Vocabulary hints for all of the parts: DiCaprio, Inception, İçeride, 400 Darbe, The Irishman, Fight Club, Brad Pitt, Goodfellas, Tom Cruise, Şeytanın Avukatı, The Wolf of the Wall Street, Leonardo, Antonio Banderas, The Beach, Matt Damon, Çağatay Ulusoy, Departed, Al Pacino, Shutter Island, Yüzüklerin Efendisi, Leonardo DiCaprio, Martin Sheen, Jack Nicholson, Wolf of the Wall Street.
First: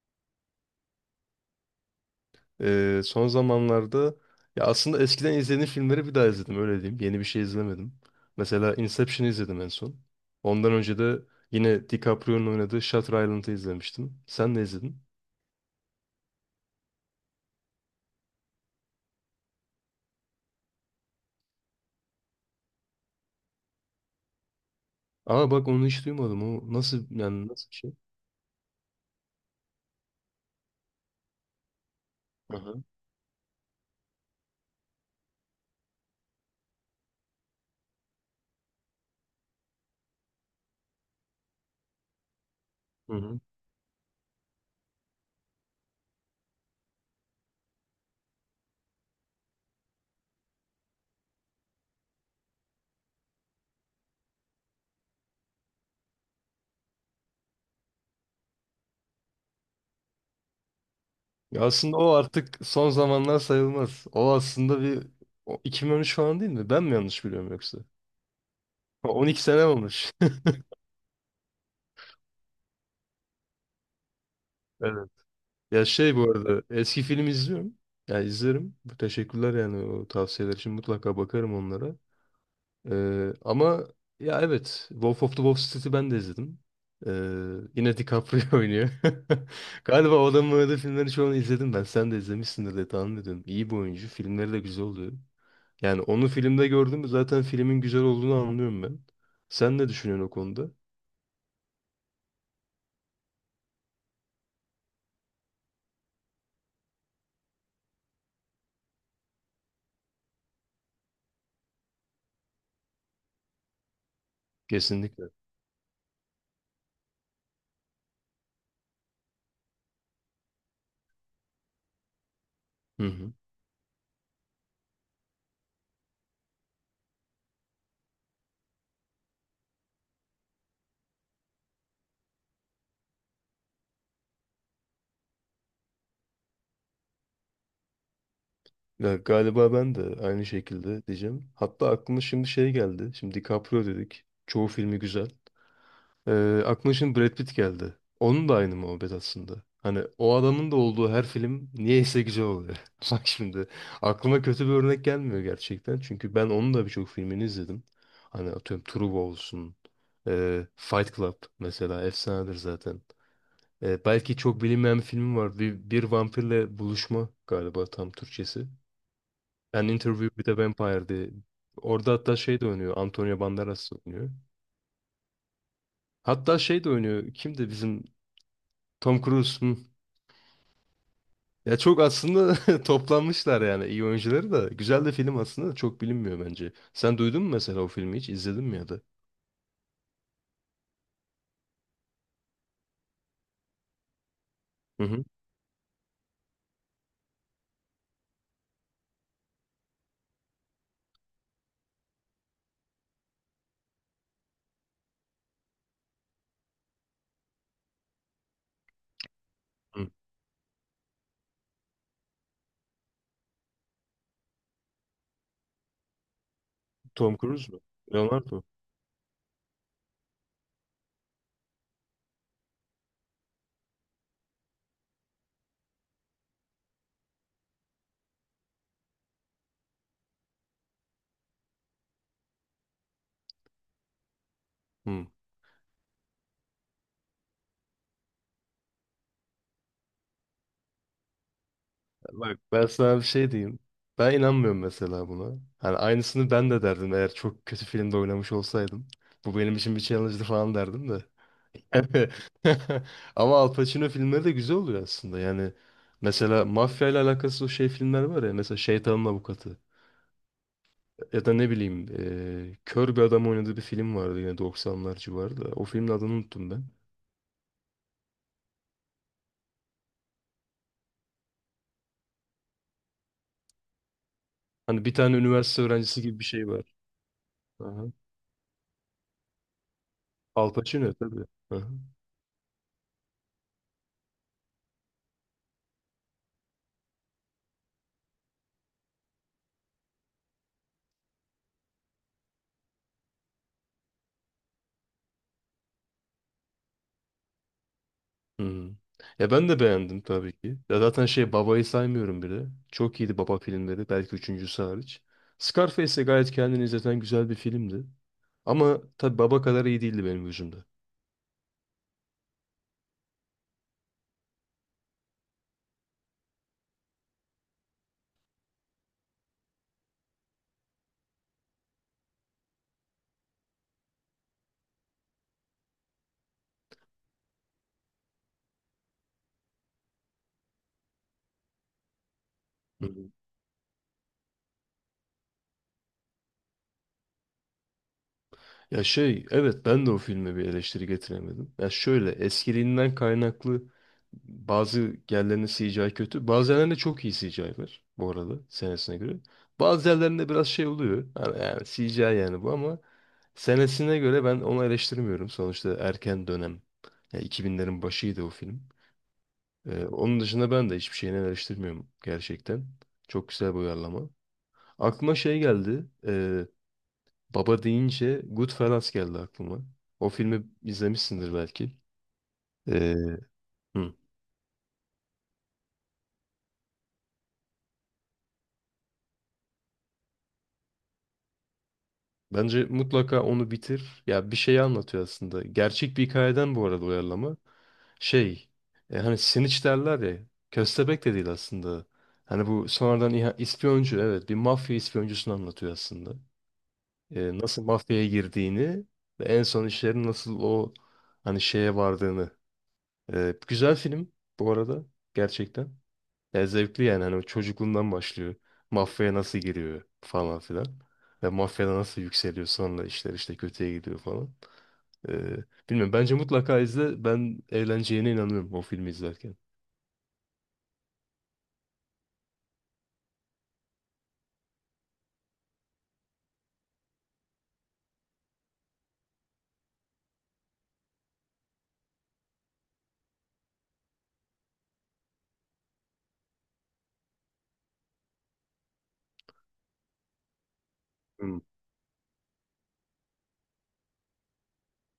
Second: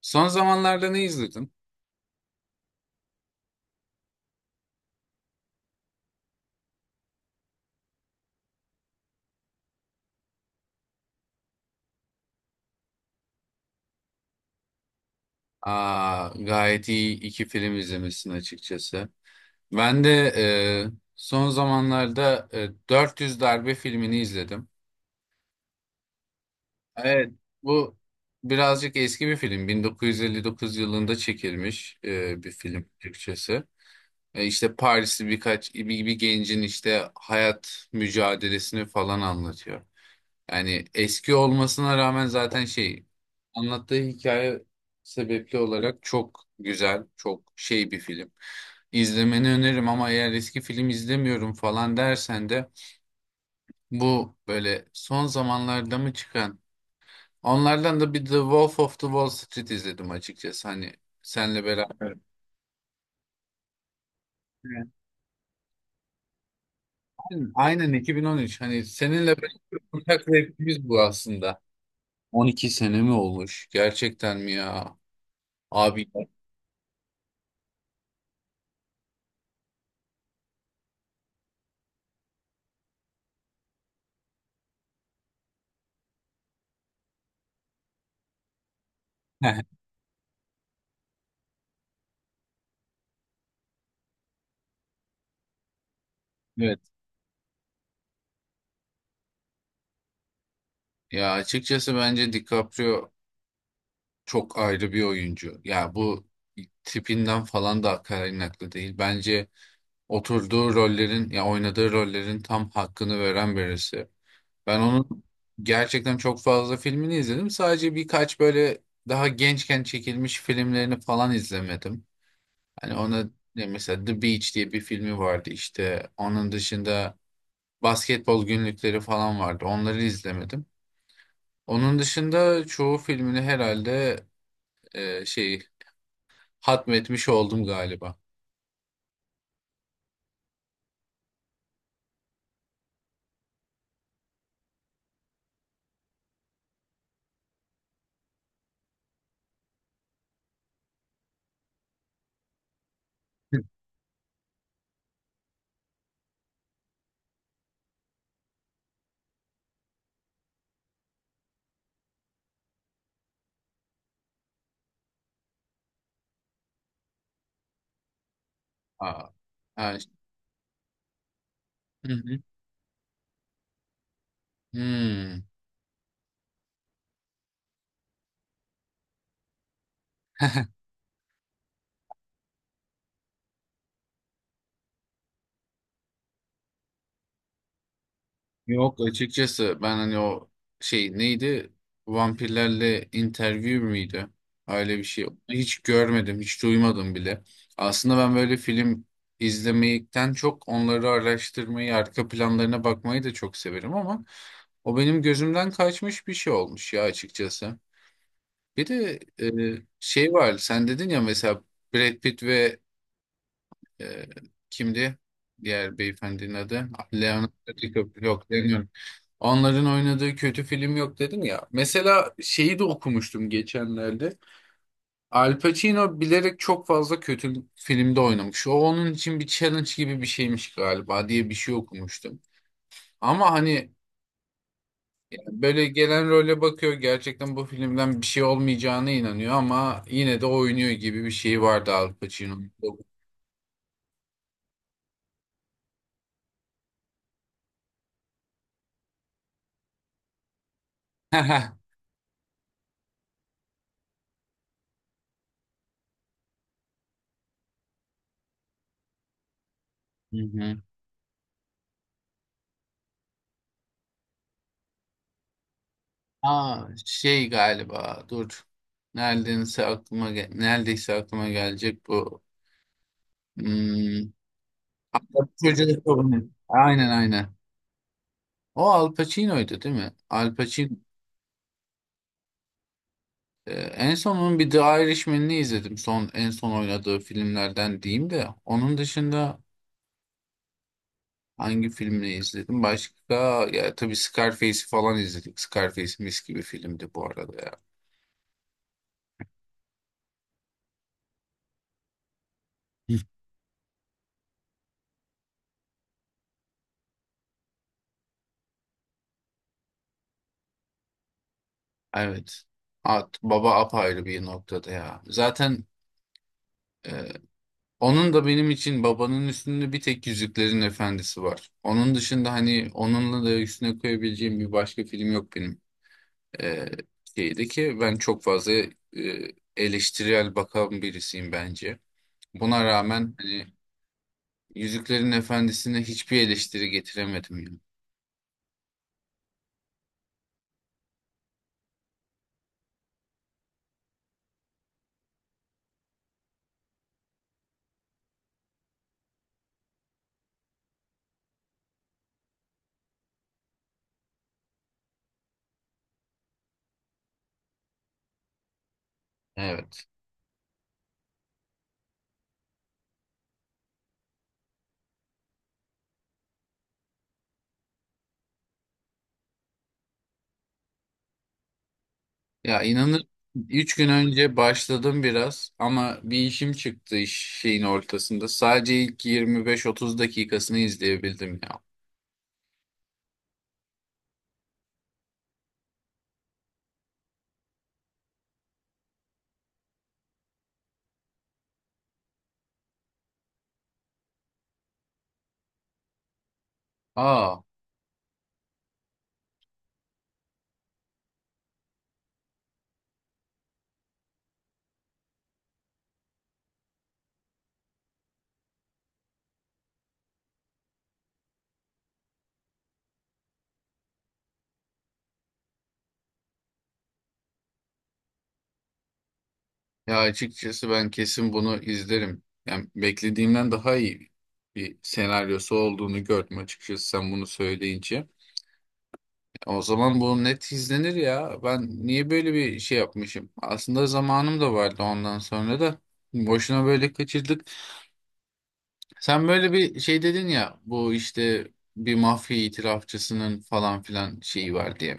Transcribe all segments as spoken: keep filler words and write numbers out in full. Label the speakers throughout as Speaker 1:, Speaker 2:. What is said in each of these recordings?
Speaker 1: Son zamanlarda ne izledin?
Speaker 2: Ee, son zamanlarda, ya aslında, eskiden izlediğim filmleri bir daha izledim, öyle diyeyim. Yeni bir şey izlemedim. Mesela Inception'ı izledim en son. Ondan önce de yine DiCaprio'nun oynadığı Shutter Island'ı izlemiştim. Sen ne izledin?
Speaker 1: Aa, gayet iyi iki film izlemişsin açıkçası. Ben de e, son zamanlarda e, dört yüz Darbe filmini izledim.
Speaker 2: Aa, bak onu hiç duymadım. O nasıl,
Speaker 1: Evet,
Speaker 2: yani nasıl bir şey?
Speaker 1: bu birazcık eski bir film. bin dokuz yüz elli dokuz yılında çekilmiş e, bir
Speaker 2: Hı hı.
Speaker 1: film Türkçesi. E, işte Parisli birkaç bir, bir gencin işte hayat mücadelesini falan anlatıyor. Yani eski olmasına rağmen zaten şey
Speaker 2: Hı.
Speaker 1: anlattığı hikaye sebepli olarak çok güzel, çok şey bir film. İzlemeni öneririm ama eğer eski film izlemiyorum falan dersen de bu böyle son zamanlarda mı çıkan onlardan da bir The Wolf of the Wall Street izledim açıkçası hani senle
Speaker 2: Ya
Speaker 1: beraber.
Speaker 2: aslında o
Speaker 1: Evet.
Speaker 2: artık son zamanlar sayılmaz. O aslında
Speaker 1: Evet.
Speaker 2: bir, o iki bin on üç falan değil mi? Ben mi yanlış
Speaker 1: Aynen,
Speaker 2: biliyorum yoksa?
Speaker 1: aynen iki bin on üç, hani seninle
Speaker 2: on iki
Speaker 1: beraber
Speaker 2: sene olmuş.
Speaker 1: ortak zevkimiz bu aslında. on iki sene mi olmuş? Gerçekten mi ya?
Speaker 2: Ya
Speaker 1: Abi.
Speaker 2: şey, bu arada eski film izliyorum. Ya izlerim. Bu teşekkürler yani, o tavsiyeler için mutlaka bakarım onlara. Ee, ama ya evet, Wolf of the Wall Street'i ben de izledim. Ee, yine DiCaprio oynuyor. Galiba o adamın oynadığı filmleri çoğunu izledim ben. Sen de izlemişsindir diye tahmin ediyorum. İyi bir oyuncu. Filmleri de güzel oluyor. Yani onu filmde
Speaker 1: Evet.
Speaker 2: gördüm mü zaten filmin güzel olduğunu anlıyorum ben. Sen ne düşünüyorsun o konuda?
Speaker 1: Ya açıkçası bence DiCaprio çok ayrı bir oyuncu. Ya bu tipinden falan da kaynaklı değil. Bence oturduğu rollerin ya oynadığı rollerin tam hakkını veren birisi. Ben onun
Speaker 2: Kesinlikle.
Speaker 1: gerçekten çok fazla filmini izledim. Sadece birkaç böyle daha gençken çekilmiş filmlerini falan izlemedim. Hani
Speaker 2: Hı
Speaker 1: ona
Speaker 2: hı.
Speaker 1: ne mesela The Beach diye bir filmi vardı işte. Onun dışında basketbol günlükleri falan vardı. Onları izlemedim. Onun dışında çoğu filmini herhalde e, şey hatmetmiş oldum galiba.
Speaker 2: Ya galiba ben de aynı şekilde diyeceğim. Hatta aklıma şimdi şey geldi. Şimdi DiCaprio dedik. Çoğu filmi güzel. Ee, aklıma şimdi Brad Pitt geldi. Onun da aynı muhabbet aslında. Hani o adamın da olduğu her film niyeyse güzel oluyor. Bak
Speaker 1: Hı.
Speaker 2: şimdi aklıma kötü bir örnek gelmiyor gerçekten. Çünkü ben onun da birçok filmini izledim. Hani atıyorum True olsun. e, Fight Club mesela efsanedir zaten. E, belki çok bilinmeyen bir filmi var. Bir, bir vampirle buluşma galiba tam Türkçesi.
Speaker 1: Aa,
Speaker 2: An
Speaker 1: ha, işte.
Speaker 2: Interview with a Vampire diye.
Speaker 1: Hı
Speaker 2: Orada hatta
Speaker 1: hı.
Speaker 2: şey de oynuyor. Antonio Banderas da oynuyor.
Speaker 1: Hmm.
Speaker 2: Hatta şey de oynuyor. Kimdi bizim Tom Cruise? Hı. Ya çok aslında toplanmışlar yani, iyi oyuncuları da. Güzel de film aslında, da çok bilinmiyor bence. Sen duydun mu mesela o filmi hiç? İzledin mi ya
Speaker 1: Yok,
Speaker 2: da?
Speaker 1: açıkçası ben hani o şey neydi? Vampirlerle interview miydi? Öyle bir
Speaker 2: Hı hı.
Speaker 1: şey. Hiç görmedim, hiç duymadım bile. Aslında ben böyle film izlemekten çok onları araştırmayı, arka planlarına bakmayı da çok severim ama o benim gözümden kaçmış bir şey olmuş ya açıkçası. Bir de e,
Speaker 2: Hı.
Speaker 1: şey var. Sen dedin ya mesela Brad Pitt ve e, kimdi? Diğer beyefendinin adı.
Speaker 2: Tom
Speaker 1: Leonardo
Speaker 2: Cruise mu?
Speaker 1: DiCaprio. Yok,
Speaker 2: Leonardo.
Speaker 1: Leonardo. Onların oynadığı kötü film yok dedin ya. Mesela şeyi de okumuştum geçenlerde. Al Pacino bilerek çok fazla kötü filmde oynamış. O onun için bir challenge gibi bir şeymiş galiba diye bir şey okumuştum. Ama hani
Speaker 2: Hı.
Speaker 1: böyle gelen role bakıyor, gerçekten bu filmden bir şey olmayacağına inanıyor ama yine de oynuyor gibi bir şey vardı Al
Speaker 2: Bak
Speaker 1: Pacino'nun.
Speaker 2: ben sana bir şey diyeyim. Ben inanmıyorum mesela buna. Hani aynısını ben de derdim eğer çok kötü filmde oynamış olsaydım. Bu benim için bir challenge'dı falan derdim de. Evet. Ama Al Pacino filmleri de güzel oluyor aslında. Yani mesela mafya ile alakası o şey filmler var ya. Mesela Şeytanın Avukatı.
Speaker 1: Hı hı.
Speaker 2: Ya da ne bileyim eee, kör bir adam oynadığı bir film vardı yine doksanlar civarında. O filmin adını unuttum ben.
Speaker 1: Aa, şey galiba dur. Neredeyse aklıma ge- neredeyse aklıma gelecek bu. Hmm.
Speaker 2: Hani bir tane üniversite
Speaker 1: Çocuğun
Speaker 2: öğrencisi gibi
Speaker 1: sorunu.
Speaker 2: bir şey var.
Speaker 1: Aynen, aynen.
Speaker 2: Aha.
Speaker 1: O Al Pacino'ydu değil mi? Al
Speaker 2: Al
Speaker 1: Pacino.
Speaker 2: Pacino tabii. Aha.
Speaker 1: Ee, en son onun bir The Irishman'ini izledim. Son en son oynadığı filmlerden diyeyim de. Onun dışında hangi filmini izledim? Başka ya tabii Scarface'i falan izledik. Scarface mis gibi filmdi bu arada ya.
Speaker 2: Hmm. Ya ben de beğendim tabii ki. Ya zaten şey, Baba'yı saymıyorum bile.
Speaker 1: Hı.
Speaker 2: Çok iyiydi Baba filmleri. Belki üçüncüsü hariç. Scarface de gayet kendini izleten güzel bir filmdi. Ama tabii Baba kadar iyi değildi benim gözümde.
Speaker 1: Evet. At, baba apayrı bir noktada ya. Zaten e, onun da benim için babanın üstünde bir tek Yüzüklerin Efendisi var. Onun dışında hani onunla da üstüne koyabileceğim bir başka film yok benim. E, Şeyde ki ben çok fazla e, eleştirel bakan birisiyim bence. Buna
Speaker 2: Hı.
Speaker 1: rağmen hani Yüzüklerin Efendisi'ne hiçbir eleştiri getiremedim ya.
Speaker 2: Ya şey evet, ben de o filme bir eleştiri getiremedim. Ya şöyle, eskiliğinden kaynaklı bazı yerlerinde C G I kötü. Bazı yerlerinde çok iyi C G I var bu arada senesine göre. Bazı yerlerinde biraz şey oluyor. Yani, yani C G I yani bu, ama senesine göre ben onu eleştirmiyorum. Sonuçta erken dönem. Ya iki binlerin başıydı o film.
Speaker 1: Evet.
Speaker 2: Ee, onun dışında ben de hiçbir şeyini eleştirmiyorum gerçekten. Çok güzel bir uyarlama. Aklıma şey geldi. ee, Baba deyince Goodfellas geldi aklıma. O filmi izlemişsindir belki.
Speaker 1: Ya
Speaker 2: Ee,
Speaker 1: inanır üç gün
Speaker 2: hı.
Speaker 1: önce başladım biraz ama bir işim çıktı iş şeyin ortasında. Sadece ilk yirmi beş otuz dakikasını izleyebildim ya.
Speaker 2: Bence mutlaka onu bitir. Ya bir şeyi anlatıyor aslında. Gerçek bir hikayeden bu arada uyarlama. Şey, e, hani Snitch derler ya. Köstebek de değil aslında. Hani bu sonradan iha- ispiyoncu, evet, bir mafya ispiyoncusunu anlatıyor aslında. E,
Speaker 1: Aa,
Speaker 2: nasıl mafyaya girdiğini ve en son işlerin nasıl o, hani şeye vardığını. E, güzel film bu arada, gerçekten. Ya zevkli yani, hani çocukluğundan başlıyor. Mafyaya nasıl giriyor falan filan. Ve mafyada nasıl yükseliyor, sonra işler işte kötüye gidiyor falan. Ee, bilmiyorum, bence mutlaka izle. Ben eğleneceğine inanıyorum o filmi izlerken.
Speaker 1: ya açıkçası ben kesin bunu izlerim. Yani beklediğimden daha iyi bir senaryosu olduğunu gördüm açıkçası sen bunu söyleyince. O zaman bu net izlenir ya. Ben niye böyle bir şey yapmışım? Aslında zamanım da vardı ondan sonra da. Boşuna böyle kaçırdık. Sen böyle bir şey dedin ya bu
Speaker 2: Hmm.
Speaker 1: işte bir mafya itirafçısının falan filan şeyi var diye.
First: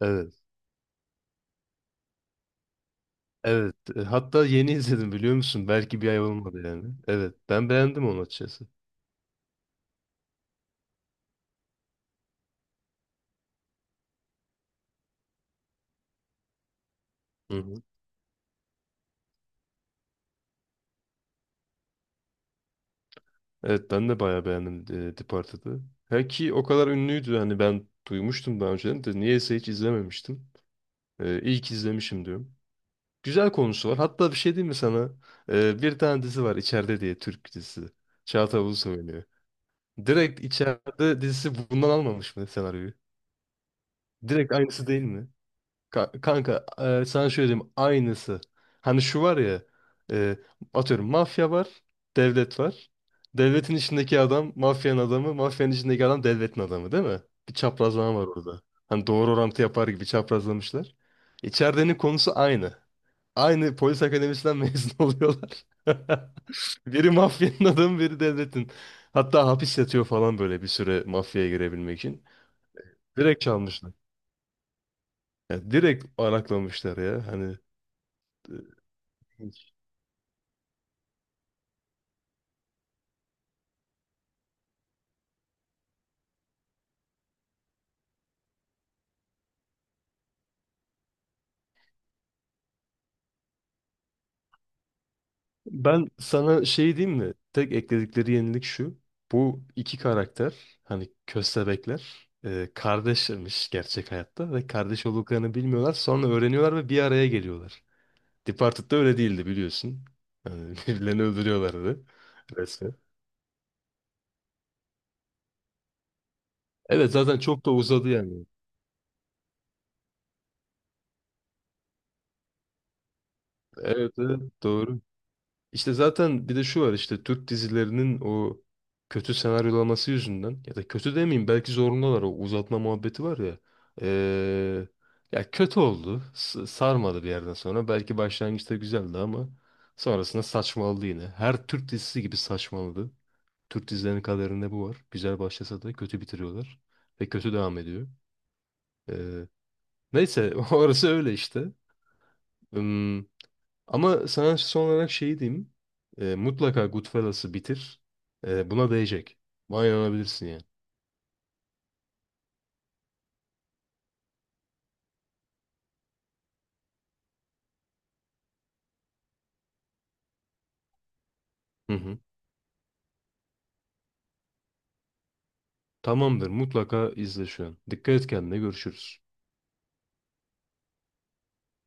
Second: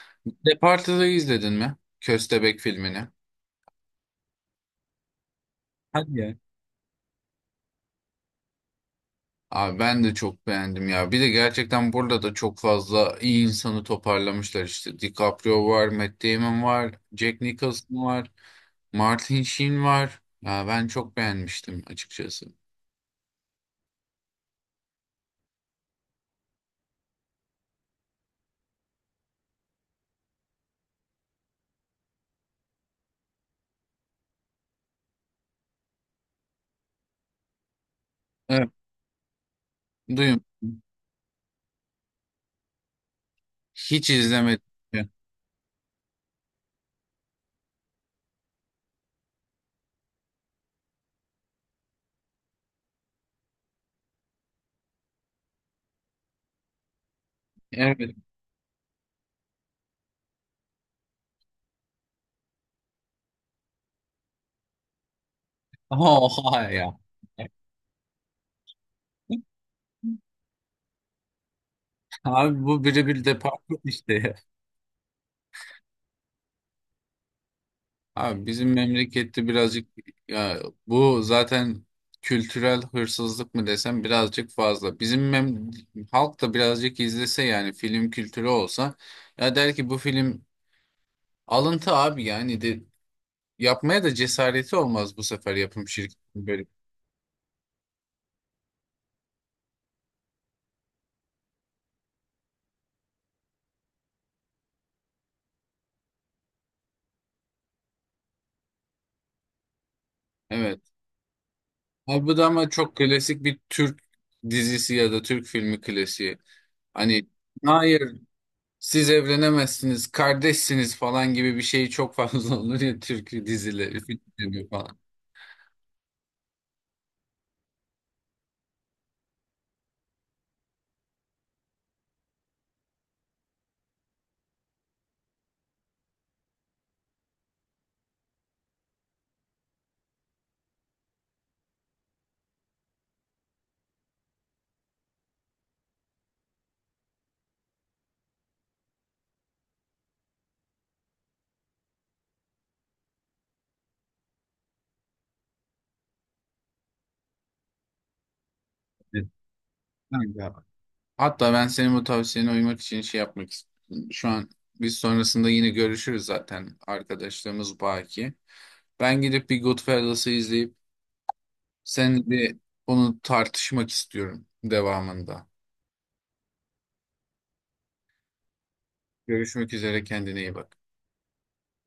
Speaker 2: Evet.
Speaker 1: Departed'ı izledin mi? Köstebek filmini.
Speaker 2: Evet. E, hatta yeni izledim biliyor musun? Belki bir
Speaker 1: Hadi
Speaker 2: ay
Speaker 1: ya.
Speaker 2: olmadı yani. Evet. Ben beğendim onu açıkçası.
Speaker 1: Abi ben de çok beğendim ya. Bir de gerçekten burada da çok fazla iyi insanı toparlamışlar işte. DiCaprio var, Matt Damon var, Jack
Speaker 2: Hı hı.
Speaker 1: Nicholson var, Martin Sheen var. Ya ben çok beğenmiştim açıkçası.
Speaker 2: Evet ben de bayağı beğendim e, Departed'ı. Ha ki o kadar ünlüydü hani, ben duymuştum daha önceden de niyeyse hiç izlememiştim. E, ilk izlemişim diyorum. Güzel konusu var. Hatta bir şey diyeyim mi sana? Ee, bir tane dizi var içeride diye, Türk dizisi. Çağatay
Speaker 1: Evet.
Speaker 2: Ulusoy oynuyor. Direkt
Speaker 1: Duyun.
Speaker 2: içeride dizisi bundan almamış mı senaryoyu?
Speaker 1: Hiç
Speaker 2: Direkt
Speaker 1: izlemedim.
Speaker 2: aynısı değil mi? Ka- kanka, e, sana şöyle diyeyim, aynısı. Hani şu var ya, e, atıyorum mafya var, devlet var. Devletin içindeki adam mafyanın adamı, mafyanın içindeki adam devletin adamı, değil mi? Bir
Speaker 1: Evet.
Speaker 2: çaprazlama var orada. Hani doğru orantı yapar gibi çaprazlamışlar. İçeridenin konusu aynı. Aynı polis akademisinden mezun oluyorlar.
Speaker 1: Oha ya.
Speaker 2: Biri mafyanın adamı, biri devletin. Hatta hapis yatıyor falan böyle bir süre mafyaya girebilmek için.
Speaker 1: Abi bu birebir
Speaker 2: Direkt
Speaker 1: departman
Speaker 2: çalmışlar.
Speaker 1: işte ya.
Speaker 2: Ya direkt araklamışlar ya. Hani
Speaker 1: Abi
Speaker 2: e,
Speaker 1: bizim memlekette birazcık ya bu zaten kültürel hırsızlık mı desem birazcık fazla. Bizim mem halk da birazcık izlese yani film kültürü olsa ya der ki bu film alıntı abi yani de yapmaya da cesareti olmaz bu sefer yapım
Speaker 2: ben
Speaker 1: şirketinin
Speaker 2: sana
Speaker 1: böyle.
Speaker 2: şey diyeyim mi? Tek ekledikleri yenilik şu. Bu iki karakter, hani köstebekler, e, kardeşmiş gerçek hayatta ve kardeş olduklarını bilmiyorlar. Sonra öğreniyorlar ve bir araya geliyorlar. Departed'da öyle değildi biliyorsun. Hani
Speaker 1: Evet.
Speaker 2: birbirlerini öldürüyorlardı.
Speaker 1: Abi bu da ama çok klasik bir Türk dizisi ya da Türk filmi klasiği.
Speaker 2: Evet,
Speaker 1: Hani
Speaker 2: zaten çok da
Speaker 1: hayır
Speaker 2: uzadı yani.
Speaker 1: siz evlenemezsiniz, kardeşsiniz falan gibi bir şey çok fazla olur ya Türk dizileri,
Speaker 2: Evet, evet,
Speaker 1: filmleri falan.
Speaker 2: doğru. İşte zaten bir de şu var, işte Türk dizilerinin o kötü senaryolaması yüzünden, ya da kötü demeyeyim, belki zorundalar, o uzatma muhabbeti var ya. Ee, ya kötü oldu. S- sarmadı bir yerden sonra. Belki başlangıçta güzeldi ama sonrasında saçmaladı yine. Her Türk dizisi gibi saçmaladı. Türk dizilerinin kaderinde bu var. Güzel başlasa da kötü bitiriyorlar ve kötü devam ediyor. Ee, neyse, orası öyle işte. Hmm. Ama sana son olarak şeyi diyeyim. E, mutlaka Goodfellas'ı bitir. E, buna
Speaker 1: Evet.
Speaker 2: değecek. Buna inanabilirsin yani.
Speaker 1: Kanka. Hatta ben senin bu tavsiyene uymak için şey yapmak istiyorum. Şu an biz sonrasında yine görüşürüz zaten arkadaşlarımız baki. Ben gidip bir Goodfellas'ı izleyip
Speaker 2: Hı hı.
Speaker 1: seninle bir onu tartışmak istiyorum devamında.
Speaker 2: Tamamdır. Mutlaka izle şu an. Dikkat et kendine. Görüşürüz.
Speaker 1: Görüşmek üzere kendine iyi bak.